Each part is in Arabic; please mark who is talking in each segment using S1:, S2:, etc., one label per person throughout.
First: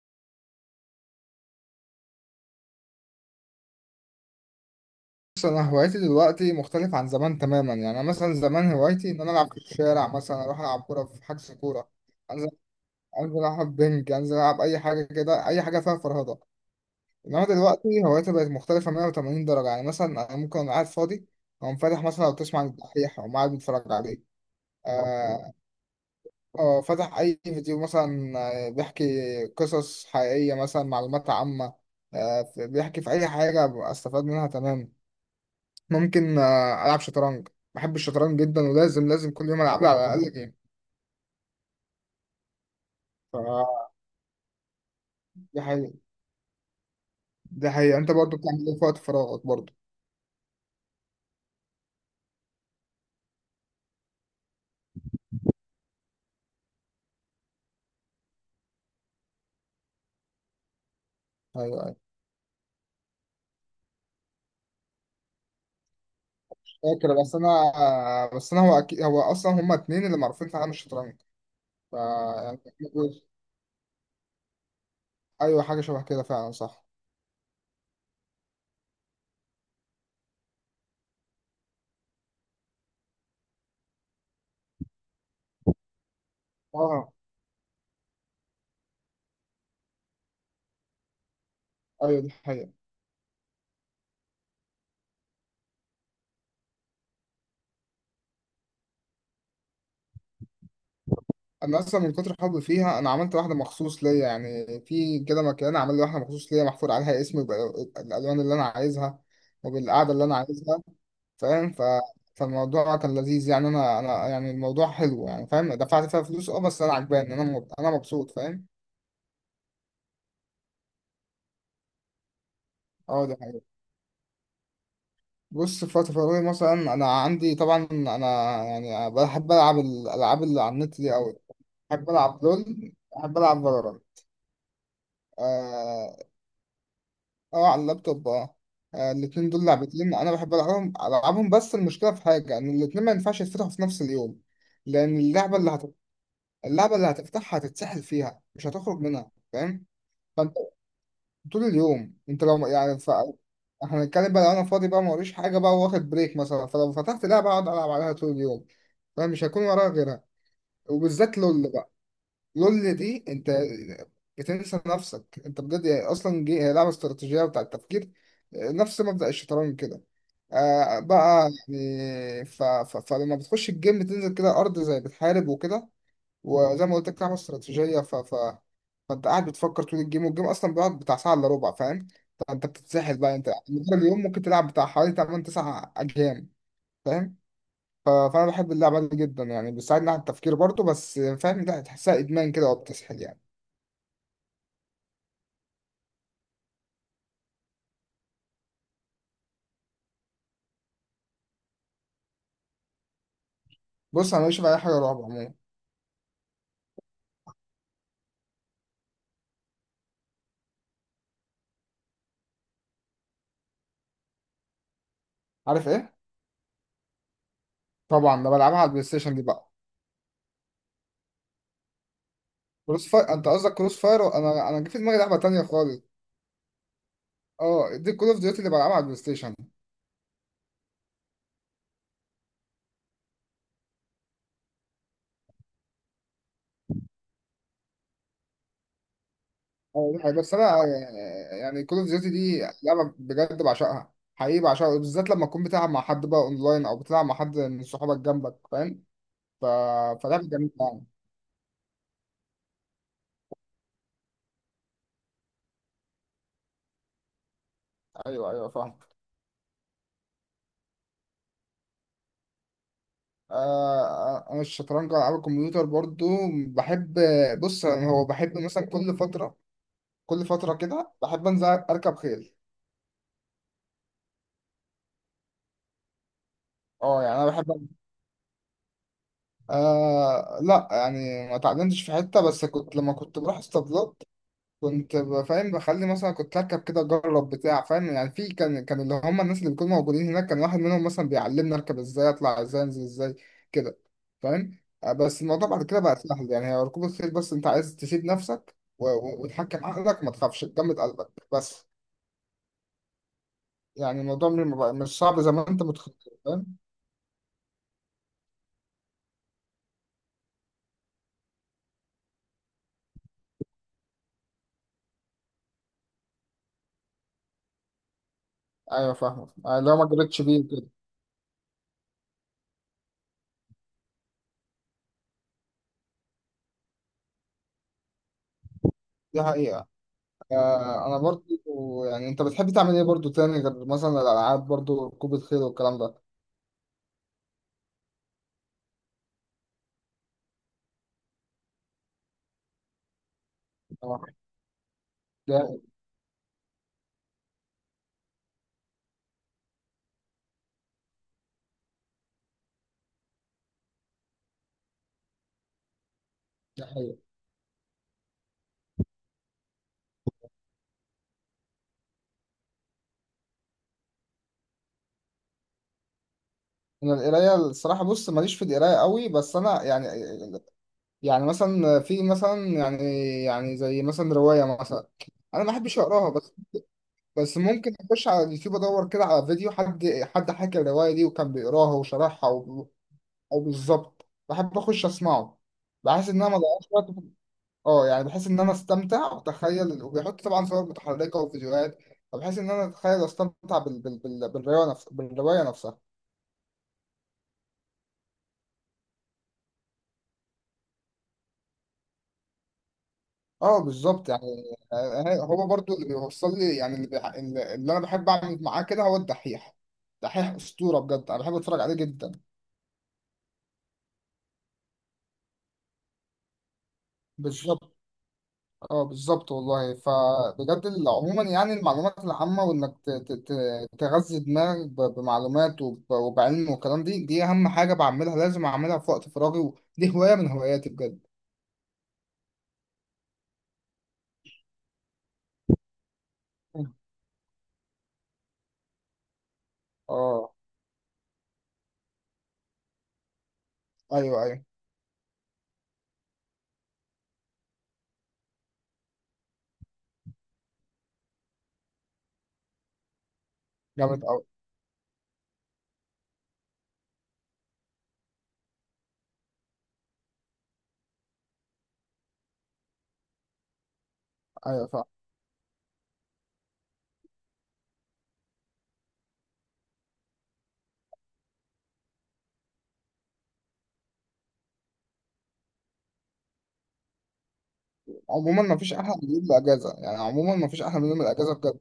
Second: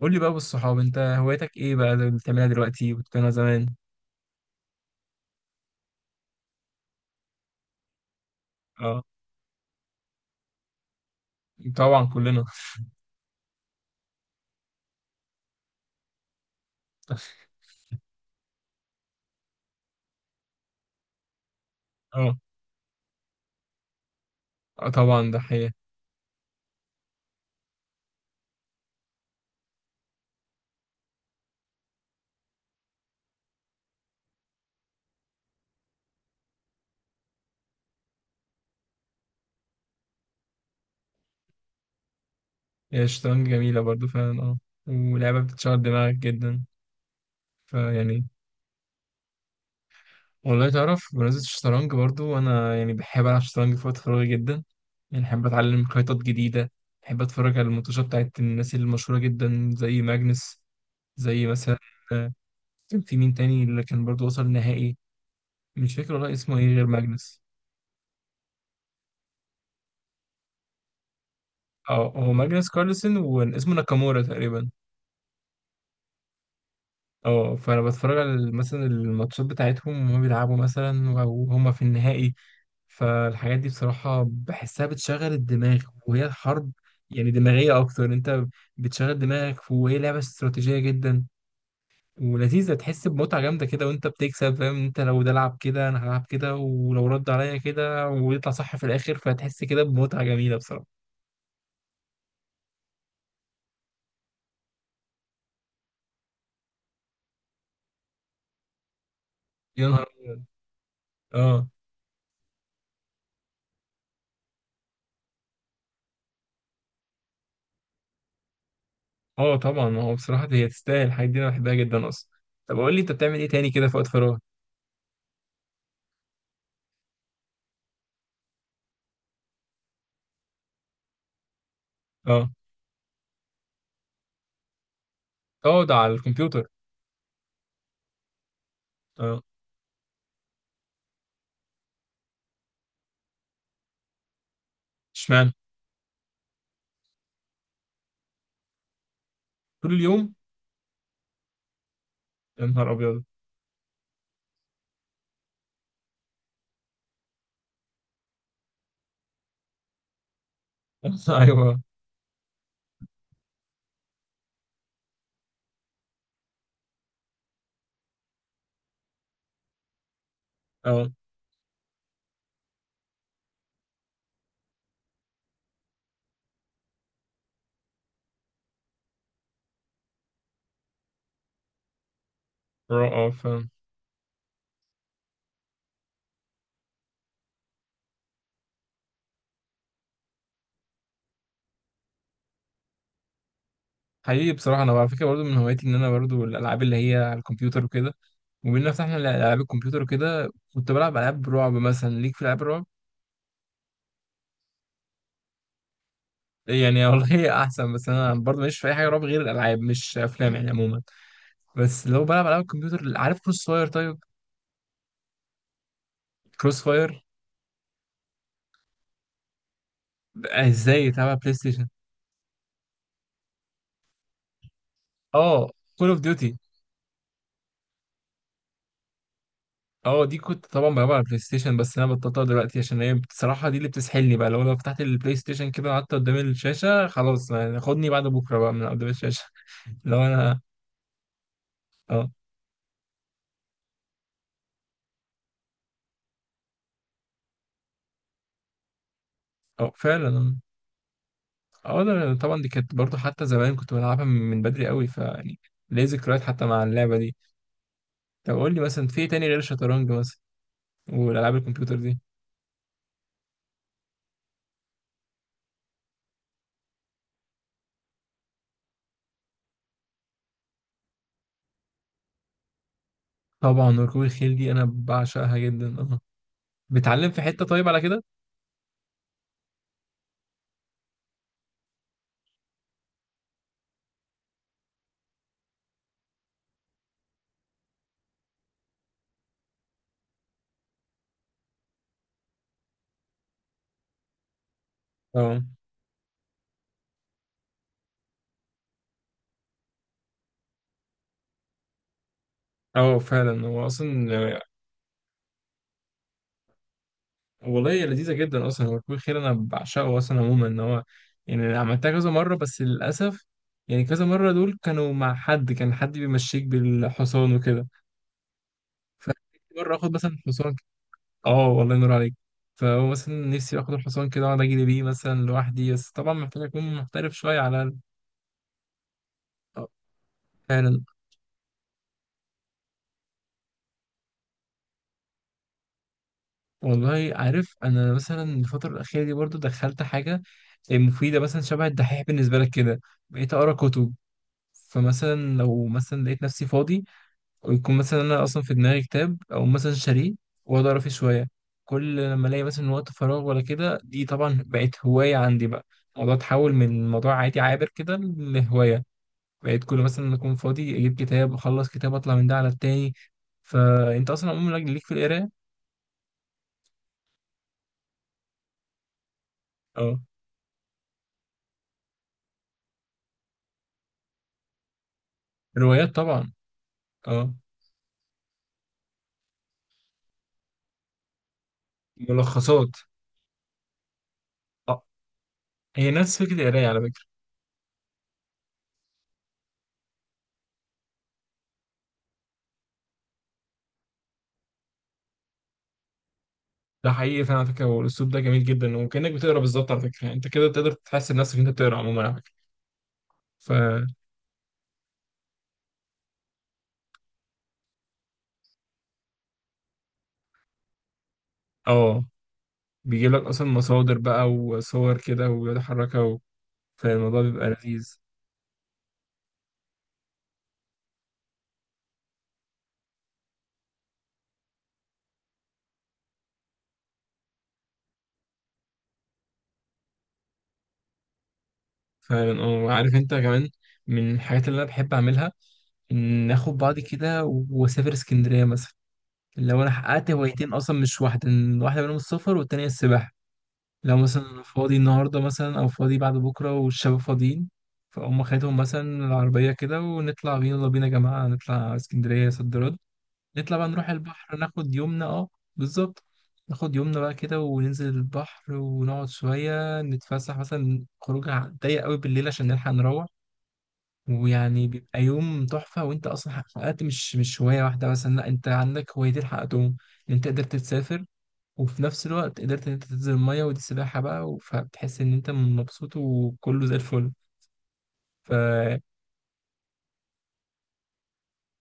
S1: قول لي بقى بالصحاب، انت هوايتك ايه بقى اللي بتعملها دلوقتي وبتعملها زمان؟
S2: بص، انا هوايتي دلوقتي مختلف عن زمان تماما. يعني انا مثلا زمان
S1: اه،
S2: هوايتي ان انا العب في الشارع، مثلا اروح العب كوره في حجز كوره.
S1: طبعا كلنا.
S2: انزل انزل العب بنج، انزل العب اي حاجه كده، اي حاجه فيها فرهضه. انما دلوقتي هوايتي بقت مختلفه 180 درجه. يعني مثلا انا ممكن أبقى قاعد فاضي او فاتح، مثلا لو
S1: اه.
S2: تسمع عن الدحيح او قاعد بتفرج عليه.
S1: اه، طبعا ده
S2: اه،
S1: حقيقة.
S2: أو فاتح اي فيديو مثلا. بيحكي قصص حقيقيه، مثلا معلومات عامه. بيحكي في اي حاجه استفاد منها تماما. ممكن العب شطرنج. بحب الشطرنج جدا، ولازم كل يوم العب لي على الاقل جيم.
S1: هي الشطرنج جميلة
S2: ف
S1: برضو فعلا، اه. ولعبة
S2: دي
S1: بتشغل
S2: حقيقة.
S1: دماغك جدا.
S2: دي حقيقة، انت
S1: فيعني،
S2: برضو بتعمل ايه في وقت فراغك برضو؟
S1: والله تعرف بمناسبة الشطرنج برضو أنا يعني بحب ألعب شطرنج في وقت فراغي جدا. يعني بحب أتعلم خيطات جديدة. بحب أتفرج على الماتشات بتاعت الناس المشهورة جدا زي ماجنس. زي مثلا،
S2: ايوه، ايوه.
S1: آه، كان في مين تاني اللي كان برضو وصل نهائي؟ مش فاكر والله اسمه ايه غير
S2: فاكر بس
S1: ماجنس.
S2: انا آه، بس انا، هو اكيد، هو اصلا هما اتنين اللي معروفين في عالم الشطرنج. ف
S1: اه، هو
S2: يعني
S1: ماجنس كارلسن واسمه ناكامورا تقريبا.
S2: ايوه، حاجة شبه كده فعلا، صح.
S1: اه، فانا بتفرج على مثلا الماتشات بتاعتهم وهم بيلعبوا مثلا، او هم في النهائي. فالحاجات دي بصراحة بحسها بتشغل الدماغ. وهي الحرب
S2: اه،
S1: يعني دماغية أكتر. أنت بتشغل دماغك، وهي لعبة استراتيجية جدا،
S2: ايوه دي حقيقة.
S1: ولذيذة. تحس بمتعة جامدة كده وأنت بتكسب، فاهم؟ أنت لو ده لعب كده أنا هلعب كده، ولو رد عليا كده ويطلع صح في الآخر، فتحس كده بمتعة جميلة بصراحة.
S2: انا اصلا من كتر حبي فيها انا عملت واحدة مخصوص ليا، يعني في كده مكان عامل لي واحدة مخصوص ليا، محفور عليها اسمي بالالوان اللي انا عايزها
S1: يا نهار.
S2: وبالقعدة اللي انا عايزها.
S1: آه.
S2: فاهم؟ فالموضوع كان لذيذ يعني، انا يعني الموضوع حلو يعني، فاهم. دفعت فيها فلوس، اه بس انا عجباني، انا مبسوط، فاهم.
S1: اه، طبعا هو بصراحة هي تستاهل الحاجات دي، انا بحبها جدا اصلا. طب قول لي انت
S2: اه، ده
S1: بتعمل ايه
S2: حقيقي.
S1: تاني كده في وقت فراغ؟
S2: بص، في وقت فراغي مثلا انا عندي، طبعا انا يعني بحب العب الالعاب اللي على النت دي قوي. بحب العب
S1: اه.
S2: لول، بحب العب فالورانت.
S1: اقعد على
S2: اه،
S1: الكمبيوتر.
S2: على اللابتوب، اه.
S1: اه.
S2: الاتنين دول لعبتين انا بحب العبهم، العبهم، بس المشكله في حاجه، ان الاتنين ما ينفعش يتفتحوا في نفس اليوم. لان
S1: اشمعنى؟
S2: اللعبه اللي هتفتحها هتتسحل فيها، مش هتخرج منها، فاهم.
S1: طول اليوم.
S2: فانت طول اليوم، انت
S1: يا
S2: لو
S1: نهار
S2: يعني
S1: ابيض.
S2: احنا هنتكلم بقى، لو انا فاضي بقى موريش حاجه بقى، واخد بريك مثلا، فلو فتحت لعبه اقعد العب عليها طول اليوم، فمش هكون وراها غيرها. وبالذات لول
S1: ايوه.
S2: بقى، لول دي انت بتنسى نفسك انت بجد، يعني اصلا هي لعبه استراتيجيه بتاع التفكير، نفس مبدأ الشطرنج كده. آه
S1: اه.
S2: بقى يعني ف... ف... فلما بتخش الجيم بتنزل كده ارض زي بتحارب وكده. وزي ما قلت لك، لعبه استراتيجيه، فانت قاعد بتفكر طول الجيم، والجيم اصلا بيقعد بتاع ساعه الا ربع، فاهم. فانت بتتسحل
S1: اه،
S2: بقى، انت
S1: فاهم.
S2: مدار اليوم ممكن تلعب بتاع حوالي 8 9 اجيال، فاهم. فانا بحب اللعبه دي جدا يعني، بتساعدني على التفكير برضه، بس فاهم، لا، تحسها ادمان كده وبتسحل يعني.
S1: حقيقي بصراحة، انا على فكرة برضو من هواياتي ان انا برضو الالعاب اللي هي على الكمبيوتر وكده. وبما فتحنا العاب الكمبيوتر وكده، كنت بلعب العاب رعب مثلا. ليك في العاب الرعب؟
S2: بص، انا ماليش في اي حاجه رعب عموما.
S1: يعني والله هي احسن، بس انا برضو ماليش في اي حاجه رعب غير الالعاب، مش افلام يعني عموما. بس لو بلعب العاب الكمبيوتر، عارف كروس فاير؟ طيب.
S2: عارف ايه؟
S1: كروس فاير.
S2: طبعا انا بلعبها على البلاي ستيشن دي بقى.
S1: ازاي يلعبها بلاي ستيشن؟
S2: كروس فاير، انت قصدك كروس فاير؟ انا، انا جه في دماغي لعبه تانيه
S1: اه.
S2: خالص.
S1: كول اوف ديوتي.
S2: اه، دي كول اوف ديوتي اللي بلعبها على البلاي ستيشن.
S1: اه، دي كنت طبعا بلعبها على البلاي ستيشن، بس انا بطلتها دلوقتي عشان هي بصراحه دي اللي بتسحلني بقى. لو فتحت البلاي ستيشن كده وقعدت قدام الشاشه، خلاص يعني، خدني بعد بكره بقى من قدام الشاشه.
S2: أه، دي
S1: لو
S2: حقيقة. بس
S1: انا.
S2: انا يعني كول اوف ديوتي
S1: اه.
S2: دي لعبه بجد بعشقها، حقيقي بعشقها، بالذات لما تكون بتلعب مع حد بقى اونلاين، او بتلعب مع حد من صحابك جنبك، فاهم. ف...
S1: اه،
S2: فلعبه
S1: فعلا.
S2: جميله يعني.
S1: اه، ده طبعا دي كانت برضو حتى زمان، كنت بلعبها من بدري قوي، فيعني ليه ذكريات حتى مع اللعبه دي.
S2: ايوه،
S1: طب
S2: ايوه
S1: قول لي
S2: فاهم.
S1: مثلا في إيه تاني غير الشطرنج مثلا، والالعاب الكمبيوتر دي؟
S2: انا الشطرنج، العاب الكمبيوتر برضو بحب. بص يعني هو، بحب مثلا كل فتره، كل فتره كده بحب انزل اركب خيل.
S1: طبعا ركوب الخيل دي انا بعشقها جدا، اه.
S2: اه
S1: بتعلم في
S2: يعني انا
S1: حته طيب
S2: بحب،
S1: على كده؟
S2: لا يعني ما اتعلمتش في حته، بس كنت لما كنت بروح اسطبلات كنت فاهم، بخلي مثلا كنت اركب كده، اجرب بتاع، فاهم يعني، في كان اللي هم الناس اللي بيكونوا موجودين هناك، كان واحد منهم مثلا بيعلمني اركب ازاي، اطلع ازاي، انزل ازاي كده، فاهم. بس
S1: اه.
S2: الموضوع بعد كده بقى سهل يعني، هي ركوب الخيل بس انت عايز تسيب نفسك وتحكم عقلك، وما تخافش، تجمد قلبك بس.
S1: اه، فعلا. هو
S2: يعني
S1: اصلا
S2: الموضوع م- ما بقى- مش صعب زي ما انت متخيل، فاهم.
S1: والله هي لذيذه جدا اصلا. هو ركوب الخيل انا بعشقه اصلا عموما. ان هو يعني أنا عملتها كذا مره، بس للاسف يعني كذا مره دول كانوا مع حد، كان حد بيمشيك بالحصان وكده.
S2: ايوه فاهمك،
S1: فمره
S2: لو ما
S1: اخد مثلا
S2: جريتش بيه
S1: حصان
S2: كده.
S1: اه، والله ينور عليك. فهو مثلا نفسي اخد الحصان كده واقعد اجري بيه مثلا لوحدي، بس طبعا محتاج اكون محترف شويه على
S2: دي حقيقة.
S1: آه، فعلا.
S2: انا برضو يعني، انت بتحب تعمل ايه برضو تاني غير مثلا الالعاب برضو، ركوب الخيل والكلام ده؟
S1: والله عارف انا مثلا الفتره الاخيره دي برضو دخلت حاجه مفيده، مثلا شبه الدحيح بالنسبه لك كده. بقيت اقرا كتب.
S2: آه.
S1: فمثلا لو مثلا لقيت نفسي فاضي، ويكون مثلا انا اصلا في دماغي كتاب او مثلا شاريه، واقعد اقرا فيه شويه. كل لما الاقي مثلا وقت فراغ ولا كده، دي طبعا بقت هوايه عندي بقى. الموضوع اتحول
S2: ده
S1: من
S2: حقيقي.
S1: موضوع عادي عابر كده لهوايه. بقيت كل مثلا لما اكون فاضي اجيب كتاب، اخلص كتاب اطلع من ده على التاني. فانت اصلا عموما ليك في القرايه؟
S2: انا القرايه الصراحه، بص ماليش في القرايه قوي، بس انا يعني،
S1: اه.
S2: يعني مثلا في مثلا يعني، يعني زي مثلا روايه مثلا انا ما بحبش
S1: روايات
S2: اقراها،
S1: طبعا.
S2: بس
S1: اه.
S2: بس ممكن اخش على اليوتيوب ادور كده على فيديو حد، حد حكى الروايه دي وكان بيقراها وشرحها
S1: ملخصات.
S2: او بالظبط، بحب
S1: اه.
S2: اخش اسمعه.
S1: هي
S2: بحس ان
S1: نفس
S2: انا
S1: فكره
S2: ما ضيعش
S1: القرايه على
S2: وقت
S1: فكره.
S2: يعني بحس ان انا استمتع واتخيل، وبيحط طبعا صور متحركه وفيديوهات، فبحس ان انا اتخيل واستمتع بالروايه نفسها.
S1: ده حقيقي فعلا على فكره، والاسلوب ده جميل جدا، وكانك بتقرا بالظبط على فكره، يعني انت كده تقدر تحس بنفسك إن انت بتقرا عموما على فكره. ف
S2: اه بالظبط يعني. هو برضو اللي بيوصل لي يعني، اللي, بيح... اللي اللي انا بحب اعمل معاه كده هو الدحيح. دحيح اسطوره بجد، انا بحب اتفرج عليه
S1: اه،
S2: جدا.
S1: بيجيب لك اصلا مصادر بقى وصور كده ويتحركها فالموضوع بيبقى
S2: بالظبط.
S1: لذيذ.
S2: اه بالظبط والله. فبجد عموما يعني المعلومات العامه، وانك تغذي دماغك بمعلومات وبعلم، والكلام دي اهم حاجه بعملها، لازم اعملها في وقت فراغي، ودي هوايه من هواياتي بجد.
S1: فعلا. اه، وعارف انت كمان، من الحاجات اللي انا بحب اعملها ان اخد بعضي كده واسافر اسكندريه مثلا. لو انا حققت
S2: اه.
S1: هوايتين اصلا مش واحده، إن واحده منهم السفر والتانيه السباحه. لو
S2: ايوه،
S1: مثلا
S2: ايوه.
S1: انا فاضي النهارده مثلا او فاضي بعد بكره والشباب فاضيين، فاقوم خدهم مثلا العربيه كده ونطلع بينا، يلا بينا يا جماعه نطلع اسكندريه صد رد. نطلع بقى نروح
S2: جامد قوي.
S1: البحر ناخد يومنا، اه. بالظبط. ناخد يومنا بقى كده وننزل البحر ونقعد شويه نتفسح، مثلا خروجه ضيق قوي بالليل عشان نلحق نروح.
S2: ايوه
S1: ويعني
S2: فعلا.
S1: بيبقى يوم تحفه، وانت اصلا حققت مش هوايه واحده مثلا، لا انت عندك هوايتين حققتهم. ان انت قدرت تسافر، وفي نفس الوقت قدرت ان انت تنزل الميه ودي السباحه بقى، فبتحس ان انت مبسوط وكله زي الفل.
S2: عموما ما فيش
S1: فحقيقي
S2: احلى من يوم الاجازه يعني، عموما ما فيش احلى من يوم الاجازه بجد.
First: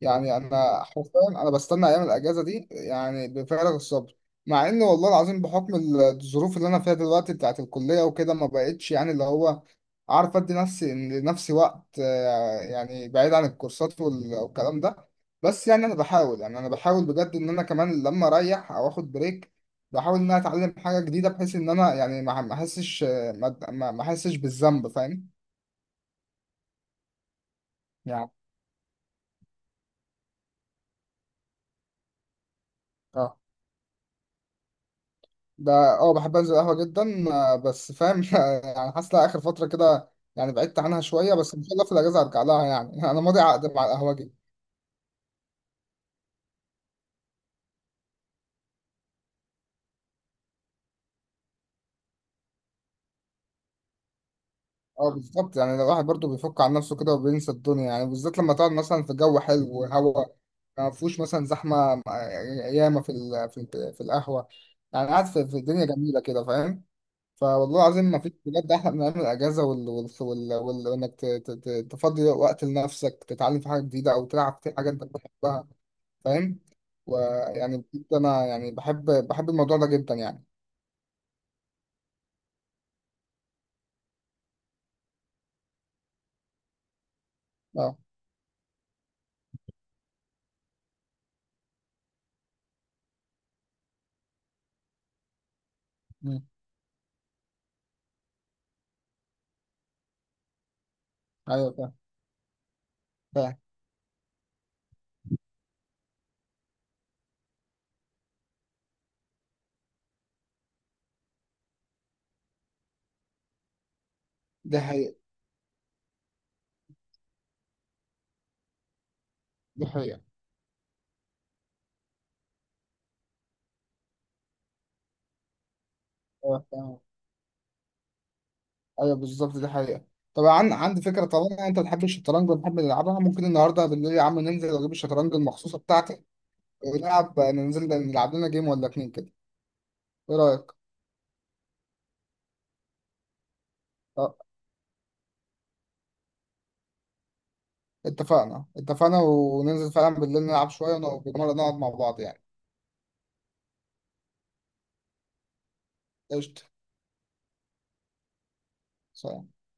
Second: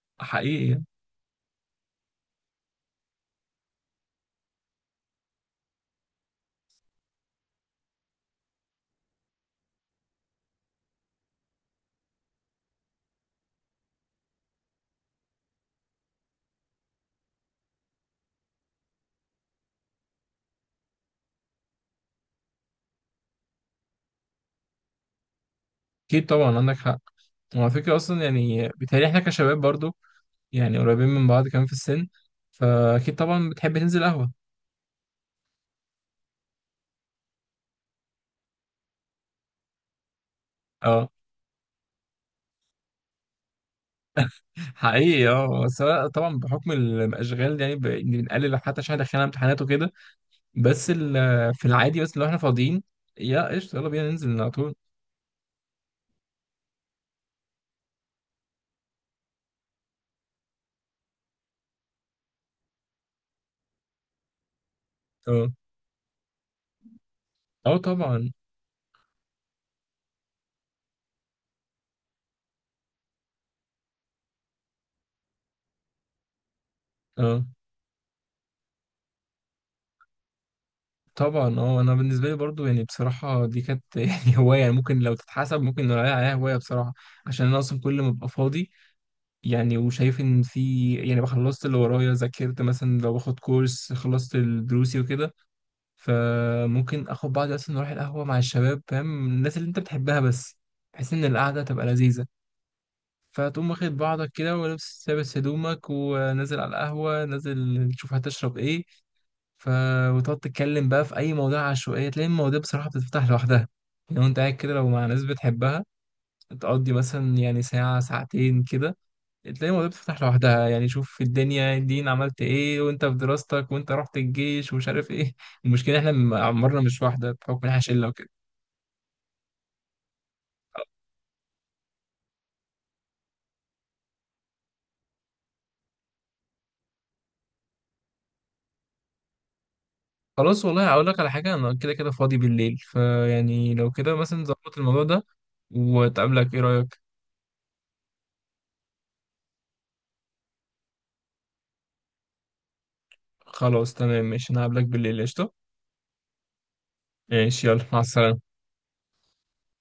S2: يعني انا
S1: يعني.
S2: حرفيا انا بستنى ايام الاجازه دي يعني بفارغ الصبر. مع ان والله العظيم، بحكم الظروف اللي انا فيها دلوقتي بتاعت الكليه وكده ما بقتش يعني، اللي هو عارف ادي نفسي لنفسي وقت، يعني بعيد عن الكورسات والكلام ده. بس يعني انا بحاول، يعني انا بحاول بجد ان انا كمان لما اريح او اخد بريك، بحاول ان انا اتعلم حاجه جديده، بحيث ان انا يعني ما احسش، ما احسش بالذنب، فاهم.
S1: اكيد طبعا عندك حق. وعلى فكره اصلا
S2: يعني
S1: يعني بيتهيألي احنا كشباب برضو، يعني قريبين من بعض كمان في السن، فاكيد
S2: اه.
S1: طبعا بتحب تنزل قهوه.
S2: بحب انزل قهوة جدا، بس فاهم يعني حاسس إن اخر فترة كده، يعني بعدت عنها
S1: اه.
S2: شوية، بس ان شاء الله في الاجازة ارجع لها يعني انا ماضي عقد مع القهوة دي.
S1: حقيقي اه، بس أنا طبعا بحكم الاشغال يعني بنقلل حتى عشان دخلنا امتحانات وكده. بس في العادي، بس لو احنا فاضيين، يا قشطه يلا بينا ننزل على طول.
S2: اه بالظبط يعني، الواحد برضه بيفك عن نفسه كده وبينسى الدنيا يعني، بالذات لما تقعد مثلا في جو حلو وهواء ما فيهوش مثلا زحمة. ياما في القهوة، يعني قاعد في
S1: اه.
S2: في الدنيا جميلة كده، فاهم.
S1: اه
S2: فوالله العظيم ما
S1: طبعا.
S2: فيش بجد احلى من ايام الاجازة، وانك تفضي وقت لنفسك، تتعلم في حاجة جديدة او تلعب في حاجة انت بتحبها، فاهم.
S1: اه
S2: ويعني بجد انا يعني بحب الموضوع ده جدا يعني.
S1: طبعا. اه، انا بالنسبه لي برضو يعني بصراحه دي كانت يعني هوايه، يعني ممكن لو تتحسب ممكن نقول عليها هوايه بصراحه. عشان انا اصلا
S2: اه.
S1: كل ما ببقى فاضي، يعني وشايف ان في يعني خلصت اللي ورايا، ذاكرت مثلا لو باخد كورس خلصت دروسي وكده،
S2: مم.
S1: فممكن اخد بعضي اصلا نروح القهوه مع الشباب، فاهم الناس اللي انت بتحبها بس، بحيث ان القعده
S2: ايوه
S1: تبقى
S2: فاهم.
S1: لذيذه.
S2: فاهم.
S1: فتقوم واخد بعضك كده ولابس لابس هدومك ونازل على القهوه، نازل تشوف هتشرب ايه. ف وتقعد تتكلم بقى في اي مواضيع عشوائيه، تلاقي المواضيع بصراحه بتتفتح لوحدها. لو انت قاعد كده
S2: دي
S1: لو مع
S2: حقيقة.
S1: ناس بتحبها، تقضي مثلا يعني ساعه ساعتين كده، تلاقي
S2: دي
S1: المواضيع
S2: حقيقة.
S1: بتتفتح لوحدها. يعني شوف في الدنيا الدين، عملت ايه وانت في دراستك، وانت رحت الجيش ومش عارف ايه. المشكله احنا
S2: ايوه
S1: عمرنا
S2: فاهم.
S1: مش واحده بحكم ان احنا شله وكده.
S2: ايوه بالظبط دي حقيقة. طبعا عندي فكرة، طالما انت بتحب الشطرنج وبنحب نلعبها، ممكن النهارده بالليل يا عم ننزل اجيب الشطرنج المخصوصة بتاعتي، ونلعب ننزل نلعب لنا جيم ولا اتنين كده. ايه
S1: خلاص
S2: رأيك؟
S1: والله، هقول لك على حاجه، انا كده كده فاضي بالليل، فيعني لو كده
S2: اه،
S1: مثلا ظبط الموضوع ده وتقابلك، ايه رايك؟
S2: اتفقنا، اتفقنا، وننزل فعلا بالليل نلعب شوية ونقعد، نقعد مع بعض يعني.
S1: خلاص تمام ماشي، انا هقابلك بالليل، قشطه.
S2: قشطة.
S1: ماشي، يلا مع السلامه.
S2: سلام.